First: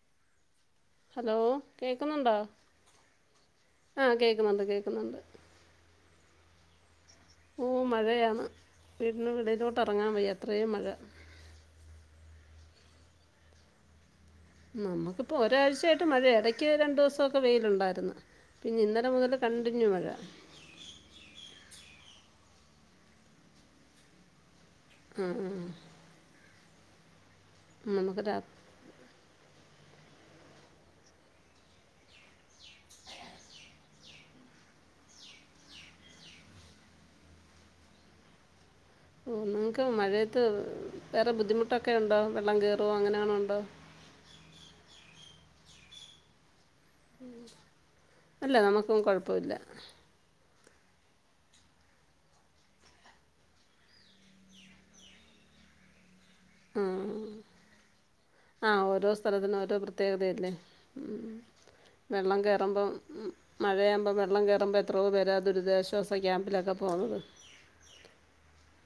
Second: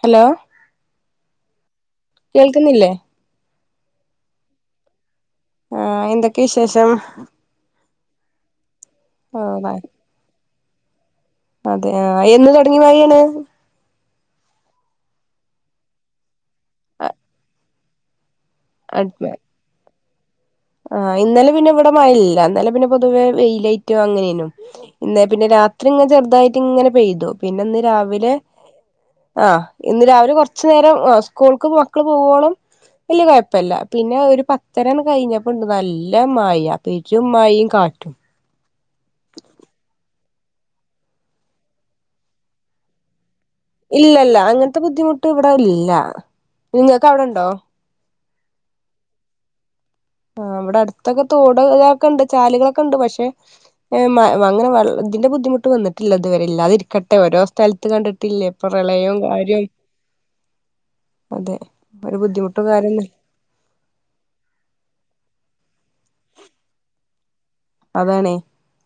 Hello hello കേക്കുന്നുണ്ടോ? കേൾക്കുന്നില്ലേ ആഹ് കേക്ക്ന്നൊണ്ട് കേക്ക്ന്നൊണ്ട് ആഹ് എന്തെക്കെ വിശേഷം ഓ മഴെയാണ് വീട്ട്ന് ആ വെളീലോട്ടെറങ്ങാൻ വയ്യ ത്രേം മഴ അതെ ആഹ് എന്ന് തൊടങ്ങിയ മഴയാണ്? നമ്മക്കിപ്പോ ഒരാഴ്ച്ചയായിട്ട് മഴയാ എടക്ക് രണ്ടൂസൊക്ക വെയിലൊണ്ടാര്ന്നു. പിന്നിന്നലെ മുതൽ കണ്ടിന്യൂ മഴ ആഹ് ഇന്നലെ പിന്നെ ഇവിടെ മയയില്ല ഇന്നലെ പിന്നെ പൊതുവേ വെയിലായിറ്റും അങ്ങനെയ്നും ഇന്നെ ആ ആ പിന്നെ രാത്രിങ്ങ് ചെറ്തായി റ്റിങ്ങന പെയ്തു പിന്നെന്ന് നമുക്ക് രാവിലെ രാ ആഹ് ഇന്ന് രാവിലെ കൊറച്ചു നേരം ആഹ് ഉസ്ക്കൂൾക്ക് മക്കള് പോവോളം വല്യ കൊഴപ്പയില്ല പിന്നെ ഒരു പത്തരൊന്ന് കഴിഞ്ഞ പ്പോണ്ട് നല്ല മയ, പെരും മയും കാറ്റും ഓ നിങ്ങ്ക്ക് മഴേത്ത് വേറെ ബുദ്ധിമുട്ടൊക്കെ ഒണ്ടോ, വെള്ളം കെറോ അങ്ങനെയാണൊണ്ടോ? ഇല്ലല്ല അങ്ങനത്തെ ബുദ്ധിമുട്ട് ഇവട ഇല്ല നിങ്ങക്ക് അവടൊണ്ടോ? അല്ല നമ്മക്കും കൊഴപ്പൊല്ല ആ ഇവടെ അടുത്തൊക്കെ തോട് ഇതാക്കണ്ട് ചാല്കളക്കണ്ട് പക്ഷെ ഏഹ് മ അങ്ങന വെള് ഇതിന്റ ബുദ്ധിമുട്ട് വന്നിട്ടില്ല ഇത് ഉം ഇപ്പൊ ആഹ് ഓരോ പ്രളയവും സ്ഥലത്തിനും കാര്യവും ഓരോ പ്രത്യേകതയല്ലേ ഉം അതെ ഒരു വെള്ളം ബുദ്ധിമുട്ടും കേറമ്പോം കാര്യൊന്നും മഴെയാവുമ്പം വെള്ളം കേറുമ്പ എത്രോ പേ ദുരിദാശ്വാസ ക്യാമ്പിലക്ക പോന്നത് അതാണ്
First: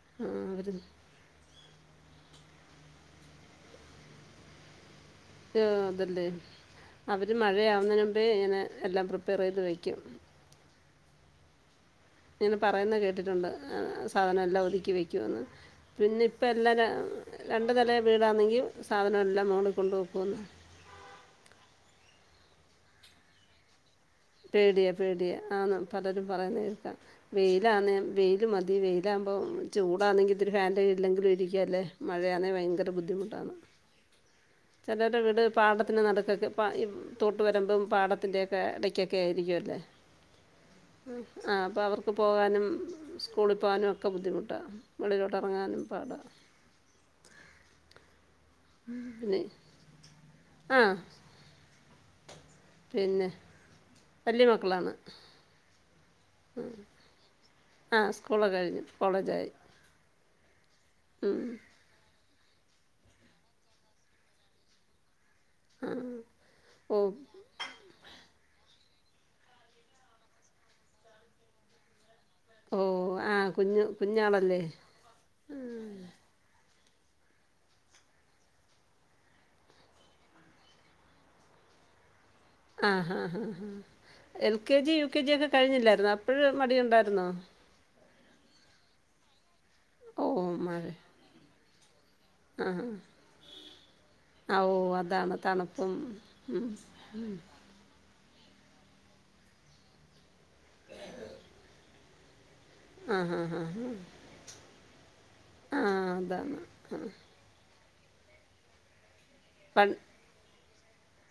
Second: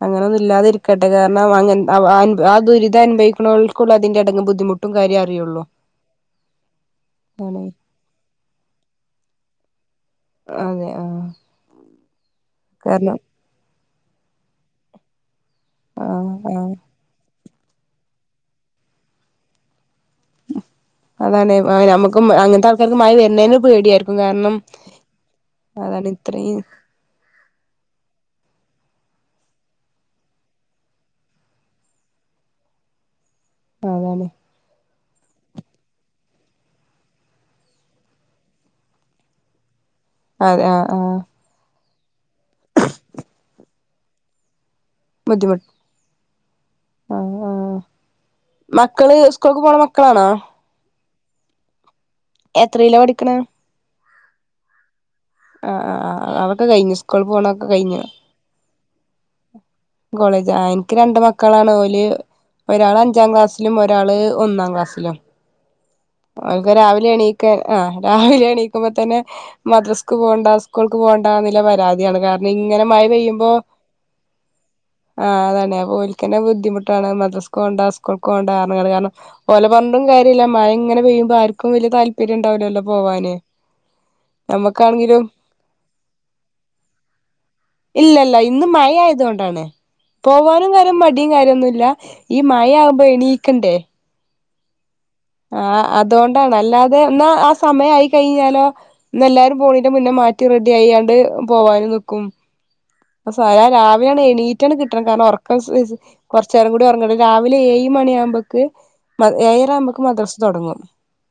അങ്ങനൊന്നും ഇല്ലാതെരിക്കട്ടെ കാരണം അങ്ങനെ - ആ ദുരിതം അനുഭവഇക്കുന്നവർക്ക് അതിന്റെ ബുദ്ധിമുട്ട് അറിയാൻ പറ്റുവ അതല്ലേ അവര് ആണ് മഴയാവുന്നനുമ്പേ ഇങ്ങന എല്ലാം പ്രിപ്പെറെയ്ത് വെയ്ക്കും അതെ ആഹ് അങ്ങന പറേന്ന കാരണം കേട്ടിട്ടുണ്ട് ആ സ് സാധനം എല്ലാം ഒതുക്കി വെയ്ക്കോന്ന് ആഹ് പിന്നിപ്പ ആഹ് എല്ലാം ര രണ്ട് നില വീടാന്നെങ്കി സാധനം എല്ലാം മോളി കൊണ്ടോം അതാണെ ആ ഞമ്മ [inaudible] അങ്ങൻത്ത ആൾക്കാർക്ക് മഴ വരുന്നത് പേടിയാരിക്കും - പേടിയ, പേടിയാ ആണ് പലരും ഇത്രയും പറയുന്ന കേൾക്കാം വെയിലാന്നെങ്കിൽ വെയില് മതി വെയിലാമ്പോ ചൂടാന്നെങ്കി ഇത്തിരി ഫാൻ്റ കീഴില്ലെങ്കിലും ഇരിക്കാല്ല മഴയാന്നെ ഭയങ്കര ബുദ്ധിമുട്ടാന്ന് അതാണ് ചെലര്ട വീട് പാടത്തിന് നട്ക്കൊക്കെ പാ ഇ തോട്ട് വരുമ്പും പാടത്തിന്റെ ഇടയ്ക്കു ഒക്കെ ആയിരിക്കുമല്ലേ അതെ ആഹ് ആഹ് ആ അപ്പൊ അവർ പോകാനും സ്കൂളിൽ പോകാനുമൊക്കെ ബുദ്ധിമൂട്ടാ വെളിയിലോട്ട് ഇറങ്ങാനും പാടാ [unintelligible] ആ ആ ആ മക്കള് പിന്നെ സ്കൂൾക്ക് പോണ മക്കളാണോ? ആ എത്രയില പഠിക്കണേ വല്യമക്കളാണ്. അഹ് അഹ് അതൊക്കെ കഴിഞ്ഞ് സ്കൂൾ പോണ ങ സ്കൂളൊക്കെ കഴിഞ്ഞു. കോളേജായി. കോളജ് ആയി. എനിക്ക് രണ്ട് ഉം. മക്കളാണ്. ഓല് ഒരാള് അഞ്ചാം ക്ലാസ്സിലും. ഒരാള് ഒന്നാം ക്ലാസ്സിലും. ആ ഓനൊക്കെ രാവിലെ ഓ എണീക്കാൻ. അ രാവിലെ എണീ ക്കുമ്പോ തന്നെ മദ്രസക്ക് പോണ്ടാ സ്കൂൾക്ക് പോണ്ടാന്നി ള്ളെ പരാതിയാണ്. കാര ഓ ഇങ്ങനെ മഴ ആ പെയ്യുമ്പോ കുഞ്ഞ് കുഞ്ഞാളല്ലേ ആ അതാണ്. ഓൽക്ക്‌ ന്നെ ബുദ്ധിമുട്ട് മദ്രസക്കോണ്ടാ സ്കൂളുക്കോണ്ടാ റിഞ്ഞാണ്ട് കാരണം. ഒലെ പറഞ്ഞിട്ടു കാര്യല്ല മഴ ഇങ്ങനെ പെയ്യുമ്പോ ആര്ക്കും വല്ല്യ താല് ആ ആ ആ എൽ കെ ജി യു നമ്മക്കാണെങ്കിലും കെ ജി ഒക്കെ കഴിഞ്ഞില്ലായിരുന്നോ? അപ്പഴും മടി ഉണ്ടായിരുന്നോ? ഇല്ലലല്ല. ഇന്ന് മഴ ആയതുകൊണ്ടാണ്. ഓ പോവാനും മഴ വരും മടി കാര്യം കാര്യന്നുല്ല. ഈ മഴയാകുമ്പോ എണീക്കണ്ടേ? അവോ അത് ആ അതുകൊണ്ടാണ് അല്ലാതെ ഒന്നാ സമയായി കഴിഞ്ഞാലോ ഇന്നെല്ലാരും പോണെന്റെ മുന്നെ മാറ്റ് റെഡിയയാണ്ട് പോവായിരുന്നു ക്കും ആ ഹാ ഹാ സാധാ ഹാ രാവിലെയാണ് എണീറ്റണ്ട് കിട്ടണ്ടെ കാരണം ഒറക്കം ആ അതാണ് കൊറച്ചനേരം കൂടി ഉറങ്ങണ് രാവിലെ എയ് മണി ആവുമ്പക്ക് ഏയര പൺ ആവുമ്പക്ക് മദ്രസ് തൊടങ്ങും.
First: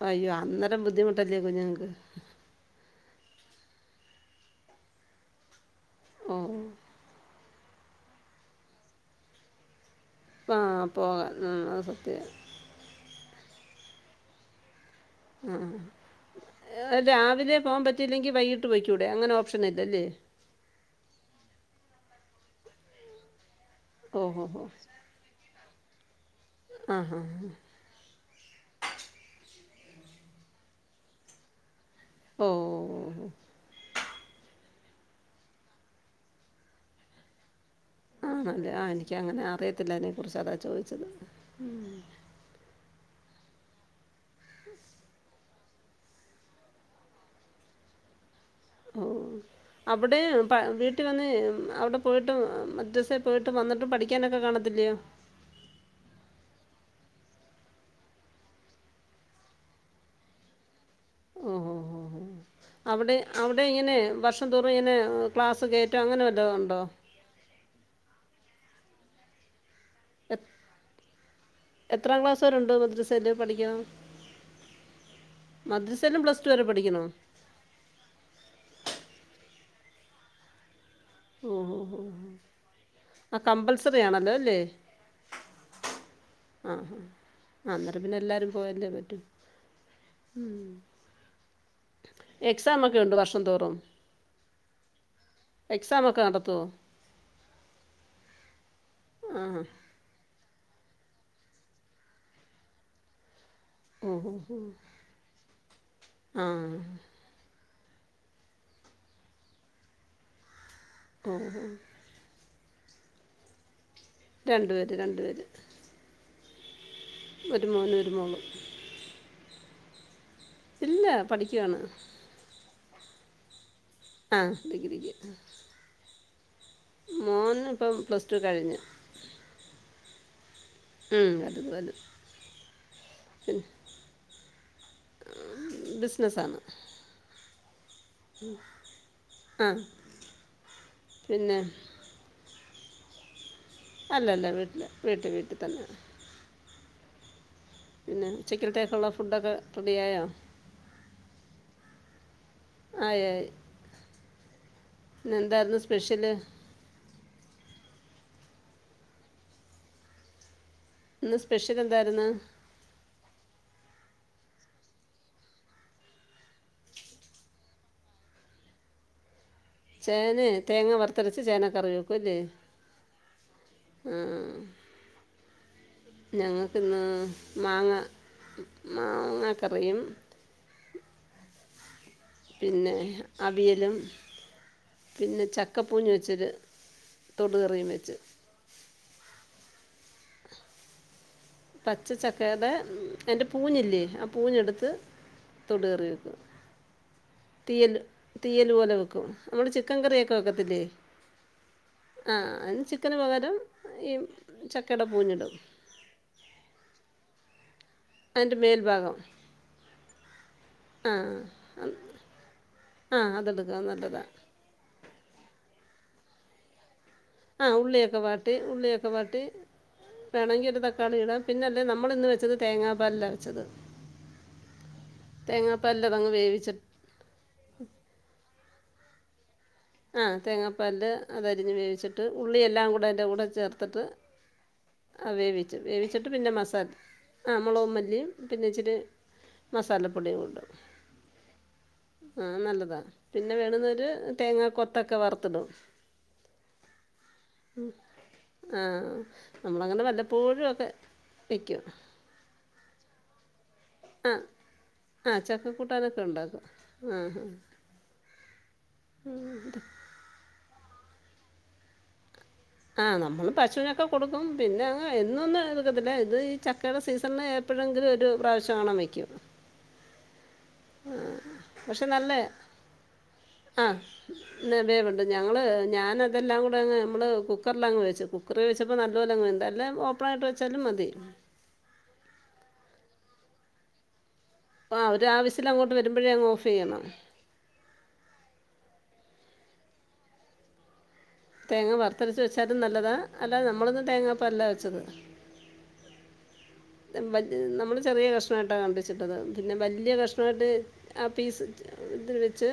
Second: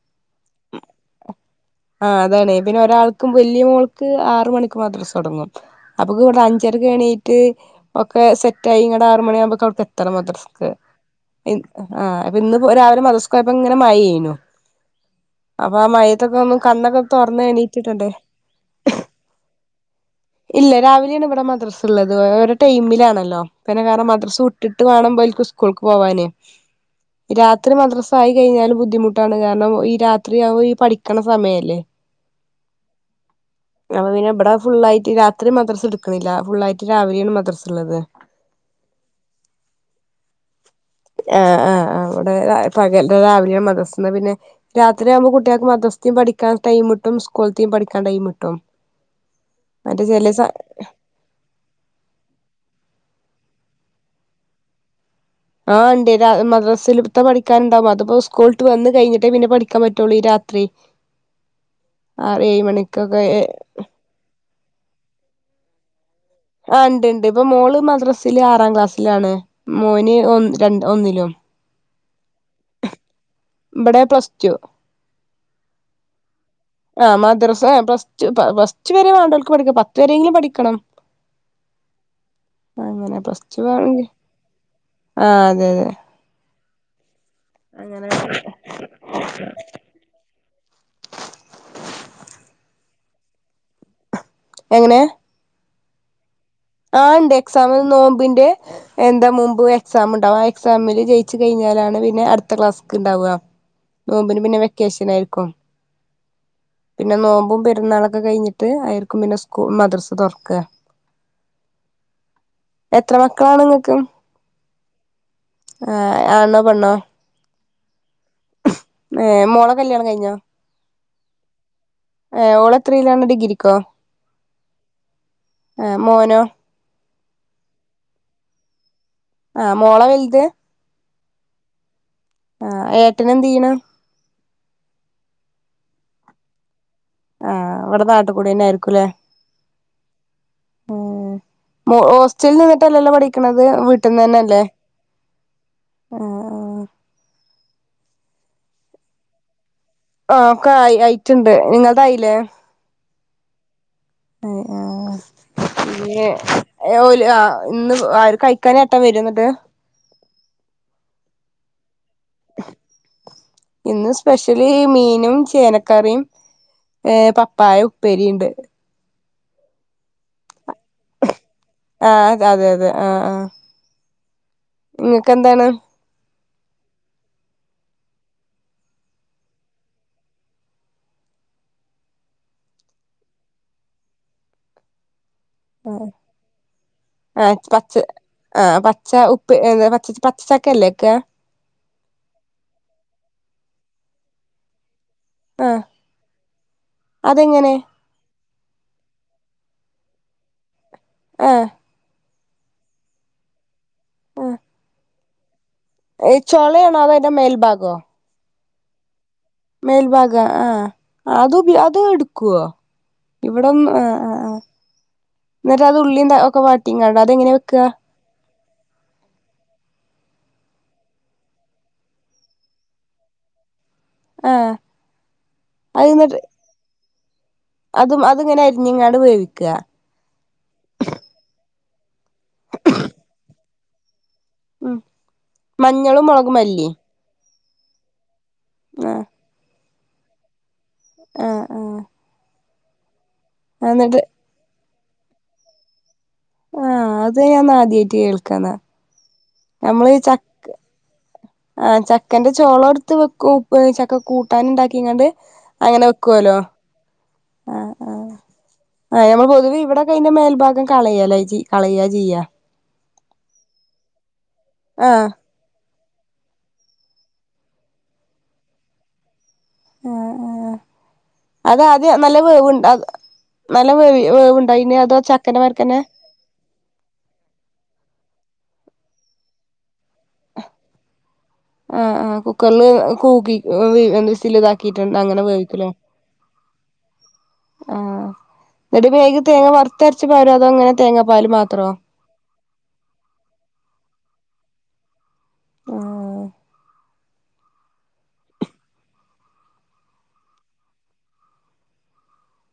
അയ്യോ അന്നേരം ബുദ്ധിമുട്ടല്ലേ കുഞ്ഞുങ്ങൾക്ക് ആ അതാണ് എബിൻ ഒരാൾ ക്കും വല്യമോൾക്ക് ആറ് മണിക്ക് മദ്രസ തുടങ്ങും. ഓ അപ്പോക്കവിടെ അഞ് സീറ്റ്‌ ഒക്കെ സെറ്റായി [inaudible] ആറ് മണിയാമ്പോ [unintelligible] ആ മദർസക്ക് പോകാം ഉം, അത് സത്യം അപ്പൊ ഇന്ന് രാവിലെ [unintelligible] ചിലപ്പോൾ ഇങ്ങനെ മഴ പെയ്യുന്നു അപ്പൊ ആ മഴത്തൊക്കെ ഒന്നും ആ. കണ്ണൊക്കെ തൊറന്ന് രാവിലെ പോകാൻ എണീറ്റിട്ടുണ്ടേ പറ്റിയില്ലെങ്കിൽ വൈകിട്ട് പോയിക്കൂടെ അങ്ങനെ ഓപ്ഷൻ ഇല്ലല്ലേ ഇല്ല രാവിലെയാണ് ഇവിടെ [inaudible] [inaudible] ത് ടൈമിലാണല്ലോ നേരെ കാരണം ഓ മദ്രസ ഹോ ഹോ വിട്ടിട്ട് വേണം കാണുമ്പോ ആ ഹാ [unintelligible] ഹാ. രാത്രി മദ്രസ ആയി കഴിഞ്ഞാല് ബുദ്ധിമുട്ടാണ് കാരണം- ഈ രാത്രിയാവോ പഠിക്കണ സമയല്ലേ ഓ ഓ ഓ അപ്പ പിന്നെ ഇവിടെ ഫുളായിട്ട് രാത്രി മദ്രസ എടുക്കണില്ല ഫുള്ളായിട്ട് രാവിലെയാണ് മദ്ര ആണല്ലേ ആ എനിക്ക് അങ്ങനെ അറിയത്തില്ല അതിനെകുറിച്ച് അതാ ചോദി ആ ആ അവിടെ പകല് രാവി- [unintelligible] പിന്നെ രാത്രി ആകുമ്പോ കു കുട്ടികൾക് മദ്രസ്തേ പഠിക്കാൻ ടൈമ്കിട്ടും സ്കൂളിലത്തേ പഠിക്കാൻ ടൈമ് ഓ അവിടെ പ വീട്ടിൽ വന്ന് അവിടെ പോയിട്ട് മദ്രസേ പോയിട്ട് വന്നിട്ട് പഠിക്കാനൊക്കെ കാണത്തില്ലിയോ ആ ഉണ്ട് മദ്രസല്ത്തെ പഠിക്കാൻ ഉണ്ടാവും അതിപ്പോ സ്കൂള് വിട്ട് വന്ന് കഴിഞ്ഞിട്ടേ പിന്നെ പഠിക്കാൻ പറ്റുള്ളൂ രാത്രി ഓഹോഹോ ആറ് ഏഴ് അവിടെ മണിക്കൊക്കെ അവിടെ ഇങ്ങനെ വർഷം തോറും ഇങ്ങനെ ക്ലാസ്സ് ക അങ്ങനൊരു ആ ഇണ്ട് ഇണ്ട് ഇപ്പൊ മോള് മദ്രസ ആറാം ക്ലാസ്സിലാണ് മോന് ഓൻ എത്- രണ്ടിലും എത്രാം ക്ലാസ്സ ഇവിടെ പ്ലസ്ടു മദ്രസയിലും പ്ലസ് ടു വരെ പഠിക്കണോ ആ മദ്രസ പ്ലസ്ടു പ്ലസ്ടു വരെ വേണ്ട പഠിക്ക പത്ത് വരെയെങ്കിലും പഠിക്കണം ഓ ഓ ഓ അങ്ങനെ ആ പ്ലസ് ടു കമ്പൾസറി ആണെങ്കി ആണല്ലോ അല്ലേ ആഹ് അതെ അതെ ഓ ഓ അന്നേരം അങ്ങനെ പിന്നെ എല്ലാരും പോയല്ലേ പറ്റു എക്സാം രണ്ട് വർഷം തോറും എങ്ങനെ എക്സാം ഒക്കെ നട ആ ഇണ്ട് എക്സാമിന് നോമ്പിന്റെ എന്താ ആ മുമ്പ് എക്സാം ഉണ്ടാവും എക്സാമില് ജയിച്ചു കഴിഞ്ഞാലാണ് പിന്നെ അടുത്ത ക്ലാസ്സ്ക്ക് ഉണ്ടാവുക ഓ ഓ നോമ്പിന് പിന്നെ ഓ വെക്കേഷനായിരിക്കും ആ പിന്നെ നോമ്പും പേര് ന്നാളൊക്കെ കഴിഞ്ഞിട്ട് ആയിരിക്കും പിന്നെ സ്കൂളും മദ്രസ തൊറക്ക ആ ഉം ഉം എത്ര മക്കളാണ് നിങ്ങക്ക് രണ്ടു പേര് രണ്ടു പേര് ആഹ് ആണോ പെണ്ണോ ഒരു മോനും ഒര് മോളും ഏ മോളെ കല്യാണം കഴിഞ്ഞോ ഇല്ല പഠിക്കയാണ് ഏ ഓളെത്രീലാണ് ഡിഗ്രിക്കോ ആഹ് ഡിഗ്രിക്ക് ആ മോനോ മോന് ഇപ്പം പ്ലസ് ടു കഴിഞ്ഞു ആഹ് മോളാ വൽത് ഉം അത് വലുത് ആഹ് പിന്നെ ഏട്ടനെന്തീയ്യ്ണ്? ബിസ്നസ്സാണ്. ആഹ് അവടെ നാട്ടുകൂടെന്നായിരിക്കുല്ലേ ആ ഏ പിന്നെ മോ ഹോസ്റ്റൽന്ന് ട്ടല്ലല്ലോ പഠിക്കണത് വീട്ടിൽ നിന്ന് അല്ലല്ല തന്നെയല്ലേ വീട്ടില് വീട്ട് വീട്ട്തന്നെ ആ ആ പിന്നെ ഉച്ചക്കൽത്തേക്കുള്ള ഫുഡൊക്കെ റെഡിയായോ ആഹ് ഒക്കെ ആയി അയിറ്റ് ണ്ട് ങ്ങളതായിലെ ആയി ആയി ആയി ഇന്നേന്തായിരുന്നു സ്പെഷ്യല് ആ ഇന്ന് ആര് കഴിക്കാനേട്ടൻ വരോന്ന്ട്ട് ഇന്ന് സ്പെഷ്യൽ എൻ ന്തായിരുന്നു ഇന്ന് സ്പെഷ്യല് മീനും ചേനക്കറിയും ഏ പപ്പായഉപ്പേരീണ്ട്. ചേനേ തേങ്ങ വറ്ത്തരച്ച് ചേന കറി ആഹ് വെക്കുല്ലേ അതെ അതെ അതെ ആഹ് ആഹ് ആഹ് നിങ്ങൾക്ക് എന്താണ് ഞങ്ങക്ക്ന്ന് മാങ്ങ മാങ്ങക്കറിയും പിന്നെ അവിയലും പിന്നെ ചക്കപ്പൂഞ്ഞ് വെച്ചിത് തൊട് കറിയും വെച്ച് ച്ച ഉപ്പ് എന്താ പച്ച പച്ചച്ചക്കല്ലേ ക്ക്ആ പച്ചച്ചക്കടെ എന്റെ പൂഞ്ഞില്ലേ ആ പൂഞ്ഞെട്ത്ത് ആഹ് തൊടറി, അതെങ്ങനെ തീയല് തീയൽ പോലെ വെക്കും നമ്മള് ചിക്കൻ കറിയൊക്കെ വെക്കത്തില്ലേ ആ ആ അതിന് ചിക്കന് പകരം ഈ ചക്കടെ പൂഞ്ഞിടും ചൊളയാണോ അതോ അതിന്റെ മേൽഭാഗോ ന്റെ മേൽഭാഗം മേൽഭാഗ ആ അത് ഉപയോ അതും എടുക്കോ ആ അതെടുക്കാ അത്‌ നല്ലതാ എന്നിട്ട് അത് ഉള്ളി തൊക്കെ വാട്ടി റ്റിങ്ങ അതെങ്ങനെ വെക്കാ ട്ടി ഉള്ളിയൊക്കെ വാട്ടി വേണമെങ്കി ഒരു തക്കാളി ഇടാം പിന്നല്ലേ നമ്മള് ഇന്ന് വെച്ചത് തേങ്ങാപ്പാലില വെച്ചത് ആ തേങ്ങാപ്പാലിൽ അത്ന്നി അതങ്ങ് ട്ട് വേവിച്ച് അതും അത്ങ്ങനെ ഞ്ഞുങ്ങാട് വേവിക്ക ആ തേങ്ങാപാലില് അതരിഞ്ഞ് വേവിച്ചിട്ട് ഉള്ളിയ എല്ലാം കൂടെ അയിന്റെ കൂടെ ചേർത്തിട്ട്..... ഉം ആ വേവിച്ചു മഞ്ഞളും വേവിച്ചിട്ട് പിന്നെ മുളകും മസാല.... മല്ലിയും ആ മുളകു മല്ലി പിന്നെ ഇച്ചിരി.... ആഹ് മസാലപ്പൊടിയും ഉണ്ട് ആഹ് ആഹ് ആ നല്ല താ.... വ പിന്നെ വേണുന്നര് എന്നിട്ട് തേങ്ങ പാ..... കൊത്തൊക്കെ വർത്തിടും ആ അത് ഞാൻ ആദ്യായിട്ട് കേൾക്കാന്ന ആ നമ്മളങ്ങനെ നമ്മൾ ഈ ചക്ക വല്ലപ്പോഴും ഒക്കെ വയ്ക്കും ആഹ ചക്കന്റെ ചോള ത്ത് വെക്കൂ ചക്ക ആ കൂട്ടാന ഉണ്ടാക്കിങ്ങാണ്ട് ആ അങ്ങനെ ചക്കക്കൂട്ടാനൊക്കെ വെക്കുല്ലോ ഉണ്ടാക്കും ആ ഹാ ആഹ ആ ആഹ്ഞമ്മൾ പൊതുവ ഇവിടെ കഴിഞ്ഞ മേൽഭാഗം കളയലെ ചികളയ ചെയ്യ ആ നമ്മൾ പശുവിനൊക്കെ കൊടുക്കും ക്കും പിന്നെ ആഹ് എന്നൊന്ന് ല് ഇത് ഈ ചക്കയുടെ സീസണന് എപ്പോഴെങ്കിലും ഒരു പ്രാവശ്യം കാണ വെക്കും ആ ആ പക്ഷെ നല്ല വേവുണ്ട് അത് നല്ല വേവ് വേവുണ്ടോ അയിന് അതോ വെവുണ്ട് ചക്കന്റെ ഞങ്ങള് മാരിക്കന്നെ ഞാന അതെല്ലാം കൂടെങ് നമ്മള് കുക്കറിലങ്ങ് വേവിച്ചു കുക്കറി വെച്ചപ്പോൾ നല്ല പോല്ലലങ്ങ ഉണ്ട് എല്ലാം ഓപ്പൺ ആായിട്ട് വെച്ചാലും മതി ആ ആ കുക്കറില് കൂകി ആ [unintelligible] ഒരു അങ്ങനെ ആവശ്യത്തിൽ വേവിക്കലാ അങ്ങോട്ട് വരുമ്പോഴേ അങ്ങ് ഓഫ് ചെയ്യണം ആ വേഗ തേങ്ങ വറത്തരച്ച് [inaudible] അതോങ്ങനെ തേങ്ങ വറത്തരച്ച് വെച്ചാലും നല്ലതാ അല്ല നമ്മളൊന്നും തേങ്ങ ഇപ്പല്ല വെച്ചത് ആ നമ്മള് ചെറിയ കഷ്ണമായിട്ടാണ് കണ്ടിച്ചിട്ടത് പിന്നെ വലിയ കഷ്ണമായിട്ട് ആ പീസ് ഇതിന് വെച്ച്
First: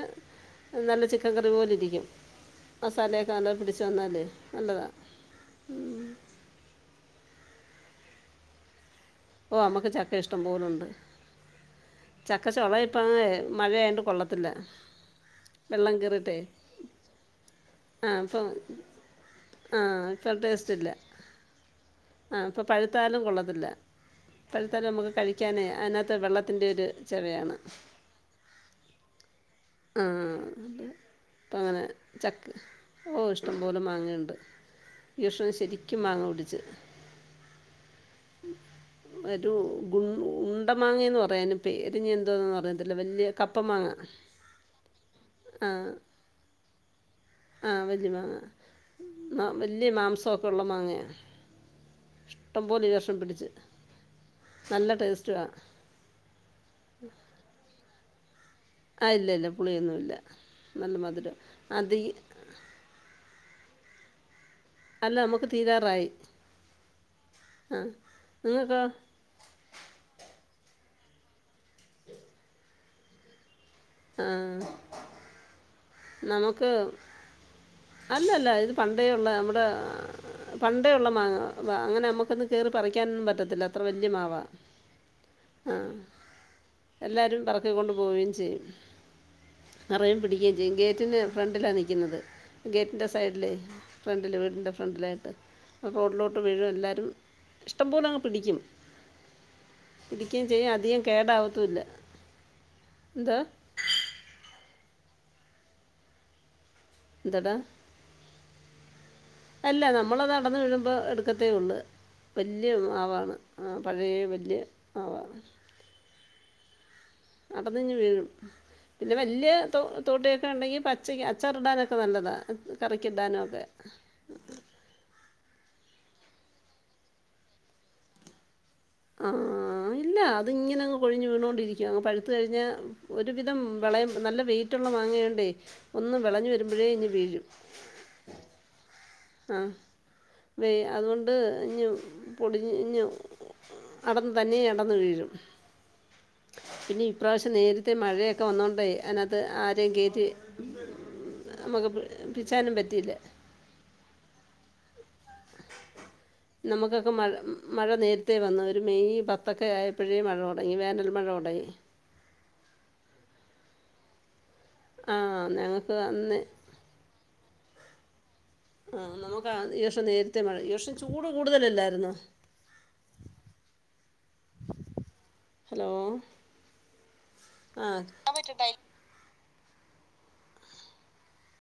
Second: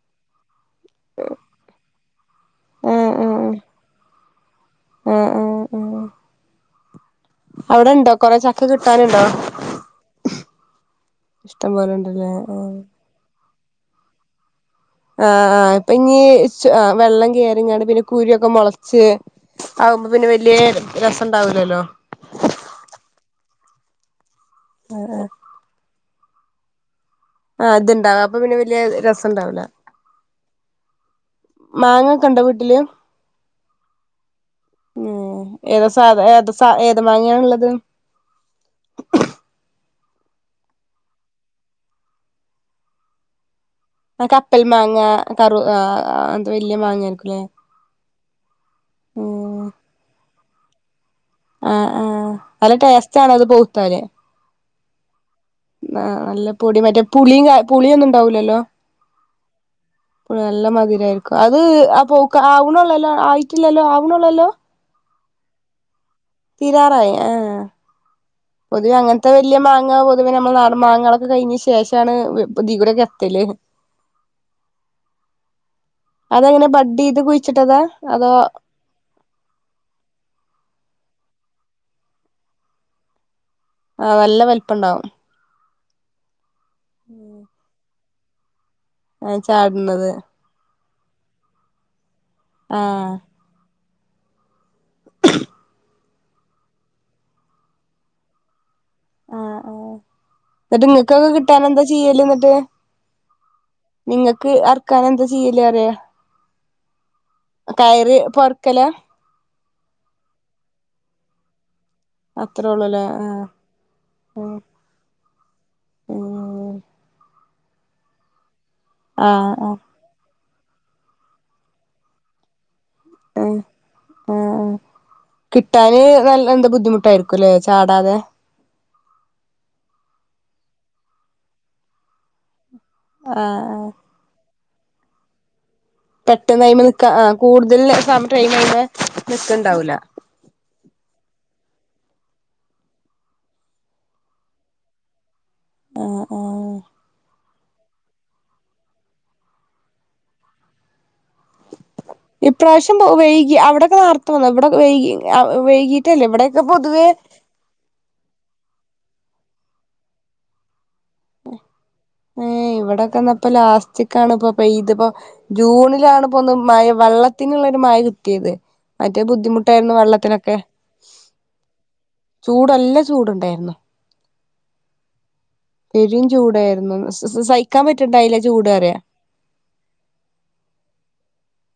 നല്ല ചിക്കൻ കറി പോലെ ഇരിക്കും ആഹ് മസാലയൊക്കെ നല്ലപോലെ ആഹ് പിടിച്ചു വന്നാല് നല്ലതാ ഉം അവിടെണ്ടോ കൊറെ ചക്ക കി ഓ അമ്മക്ക് ചക്ക ഇഷ്ടംപോലുണ്ട് ഇഷ്ടം പോലെ ഉണ്ടല്ലേ ചക്ക ആഹ് ചൊള ഇപ്പാ മഴയായൊണ്ട് കൊള്ളത്തില്ല ആ ആ ഇപ്പൊ വെള്ളം ഇനി കയറിയിട്ടേ വെള്ളം കേയറങ്ങാണ്ട് പിന്നെ ആ ഇപ്പം കുരിയൊക്കെ മുളച്ച് ആ ആകുമ്പോ പിന്നെ ഇപ്പം വല്യ ടേസ്റ്റ് ഇല്ല രസം ഉണ്ടാവൂലല്ലോ തല്ല പല തരം നമുക്ക് കഴിക്കാന് അതിന വെള്ളത്തിൻ്റെ ഒരു ചവയാണ് ആഹ് ഇത്ണ്ടാവും അപ്പൊ പിന്നെ വലിയ രസം ഉണ്ടാവൂല ആ ഇപ്പം അങ്ങനെ മാങ്ങ ഒക്കെ ഉണ്ടോ ചക്ക് വീട്ടില് ഓ ഇഷ്ടം പോലെ മാങ്ങയുണ്ട് ഈ ഉം വർഷം ഏതാ ശരിക്കും സാധ മാങ്ങ ഏത പിടിച്ച് സ ഏത് മാങ്ങയാണുള്ളത് ഒരു ഉണ്ട മാങ്ങന്ന് പറയാന് പേര് എന്തോന്ന് പറയത്തില്ല വല്യ കപ് ആ കപ്പൽ മാങ്ങ കറു ആ എന്ത വലിയ മാങ്ങായിരിക്കുംല്ലേ ആ വലിയ മാങ്ങ ഉം വലിയ മാംസം ഒക് ഒള്ള മാങ്ങയാ ആ ആ നല്ല ടേസ്റ്റ ആണ അത് പിടിച്ച് പൗതാല് നല്ല ടേസ്റ്റുമാണ് നല്ല പൊടി മറ്റെ പുളി പുളി ഒന്നും ണ്ടാവുലല്ലോ ആ ഇല്ല ഇല്ല പുളിയൊന്നുമില്ല നല്ല മത് മധുരം രായിരിക്കുഅത് അത് അ ഈ- പൗക്ക അവ്നൊള്ളോ ലോ അവ്നോള്ളോ ലോ അല്ല നമുക്ക് തീരാറായി തീരാറായി ആ ആ നിങ്ങൾക്കോ പൊതുവെ അങ്ങനത്തെ വലിയ മാങ്ങ പൊതുവെ നമ്മൾ നാ മാങ്ങകളൊക്കെ കഴിഞ്ഞ് ശേഷാണ് [inaudible] [unintelligible] ആ അതങ്ങനെ നമുക്ക് ബഡ് ചെയ്ത് കുഴിച്ചിട്ടതാ അതോ അല്ലല്ല ഇത് പണ്ടേയുള്ള നമ്മുടെ പ പണ്ടേ യുള്ള മാങ്ങ അങ്ങനെ നമുക്കൊന്നും കേറി പറിക്കാനും പറ്റത്തില്ല അത്ര ആ വല്യ നല്ല മാവാ. വല്പണ്ടാവും ആ എല്ലാരും പറക്കിക്കൊണ്ട് പോയി [unintelligible] ആഹ് ചാട്ണത് ഗേറ്റിന് ഫ്രണ്ടിലാ നിക്കുന്നത് ആ ഗേറ്റിന്റെ സൈഡിലെ ഫ്രണ്ടില് വീടിന്റെ ഫ് ഫ്രണ്ടിലായിട്ട് ഓ റോഡിലോട്ട് വീഴും എല്ലാരും ഇഷ്ടംപോല അങ്ങ് പിടിക്കും ആഹ് ആഹ് പിടിക്കുകയും ചെയ്യും. എന്നിട്ട് അധികം നിങ്ങക്കൊക്കെ കേടാവത്തുമില്ല. കിട്ടാനെന്താ ചെയ്യല് എന്നിട്ട് എന്തോ? നിങ്ങക്ക് ആർ ട്ടാൻ എന്താ ചെയ്യൽ അറിയൊ എന്തെടാ? കയറി പൊറ ക്കലാ അല്ല നമ്മൾ നടന്ന് വീഴുമ്പോ എടുക്കത്തേ ഉള്ള് അത്രേ വല്യ ഉള്ളൂല്ലേ മാവാണ് ആഹ് പഴയെ വല്യ ആഹ് മാവാണ്. ഉം നടന്നിഞ്ഞ് വീഴും പിന്നെ ആഹ് വല്യെ ആഹ് തോ തോട്ടയൊ ഒക്കെ ഉണ്ടെങ്കിൽ പച്ചക്ക് അച്ചാറിടാനൊക്കെ നല്ലതാ ആഹ് കറിക്കിടാനൊക്കെ ട്ടാന് നല്ല എന്ത്‌ ബുദ്ധിമുട്ടായിരിക്കുംല്ലേ ചാടാതെ ആഹ് ഇല്ല അത് ഇങ്ങനെങ്ങ് കൊഴിഞ്ഞ് വീണോണ്ടിരിക്കും അങ്ങ് പഴുത്ത കഴിഞ്ഞാ ആഹ് ഒരുവിധം ആഹ് വിളയും നല്ല വെയി യിറ്റുള്ള മാങ്ങയാണ്ടേയ് പെട്ടന്നയിമ നിൽക്ക ആ കൂടുതൽ സമയ [unintelligible] ആഹ് വേ അതുകൊണ്ട് തഞ്ഞും പൊടിഞ്ഞും അടന്ന് തന്നേ അടന്ന് വീഴും ആഹ് ആഹ് പക്ഷെ നേരത്തെ മഴയൊക്കെ വന്നുകൊണ്ടേ അതിനകത്ത് ആരെയും കേറ്റി ഇപ്രാവശ്യം പോ വൈകി അവിടൊക്കെ നർ ത്തുന്ന ഇവ്ട വൈകി ആ വൈകീറ്റല്ലേ ഇവിടൊക്കെ പൊതുവേ നമുക്കൊക്കെ മഴ മഴ നേരത്തെ വന്നു ഒരു മെയ് പത്തൊക്കെ ആയപ്പഴേ മഴ തൊടങ്ങി വേനൽ മഴ തൊടങ്ങി ഏ ഇവിടെക്കെന്നപ്പ ലാസ്റ്റക്കാണ് ഇപ്പൊ ഇതിപ്പോ ആ ഞങ്ങൾക്ക് ജൂണിലാണ് ഇപ്പൊ അന്ന് ഒന്ന് മഴ വെള്ളത്തിനുള്ള [unintelligible] മറ്റേത് ആ മറ്റേ നമുക്ക് ആ ഈ ബുദ്ധിമുട്ടായിരുന്നു വർഷം നേരത്തെ വെള്ളത്തിനൊക്കെ മഴ ഈ വർഷം ചൂട് കൂടുതലല്ലായിരുന്നോ ചൂടല്ല ചൂടുണ്ടായിരുന്നു ഹലോ പെരും ചൂടായിരുന്നു സ സ സഹിക്കാൻ പറ്റിണ്ടായില്ല ആ ചൂട് പറയാ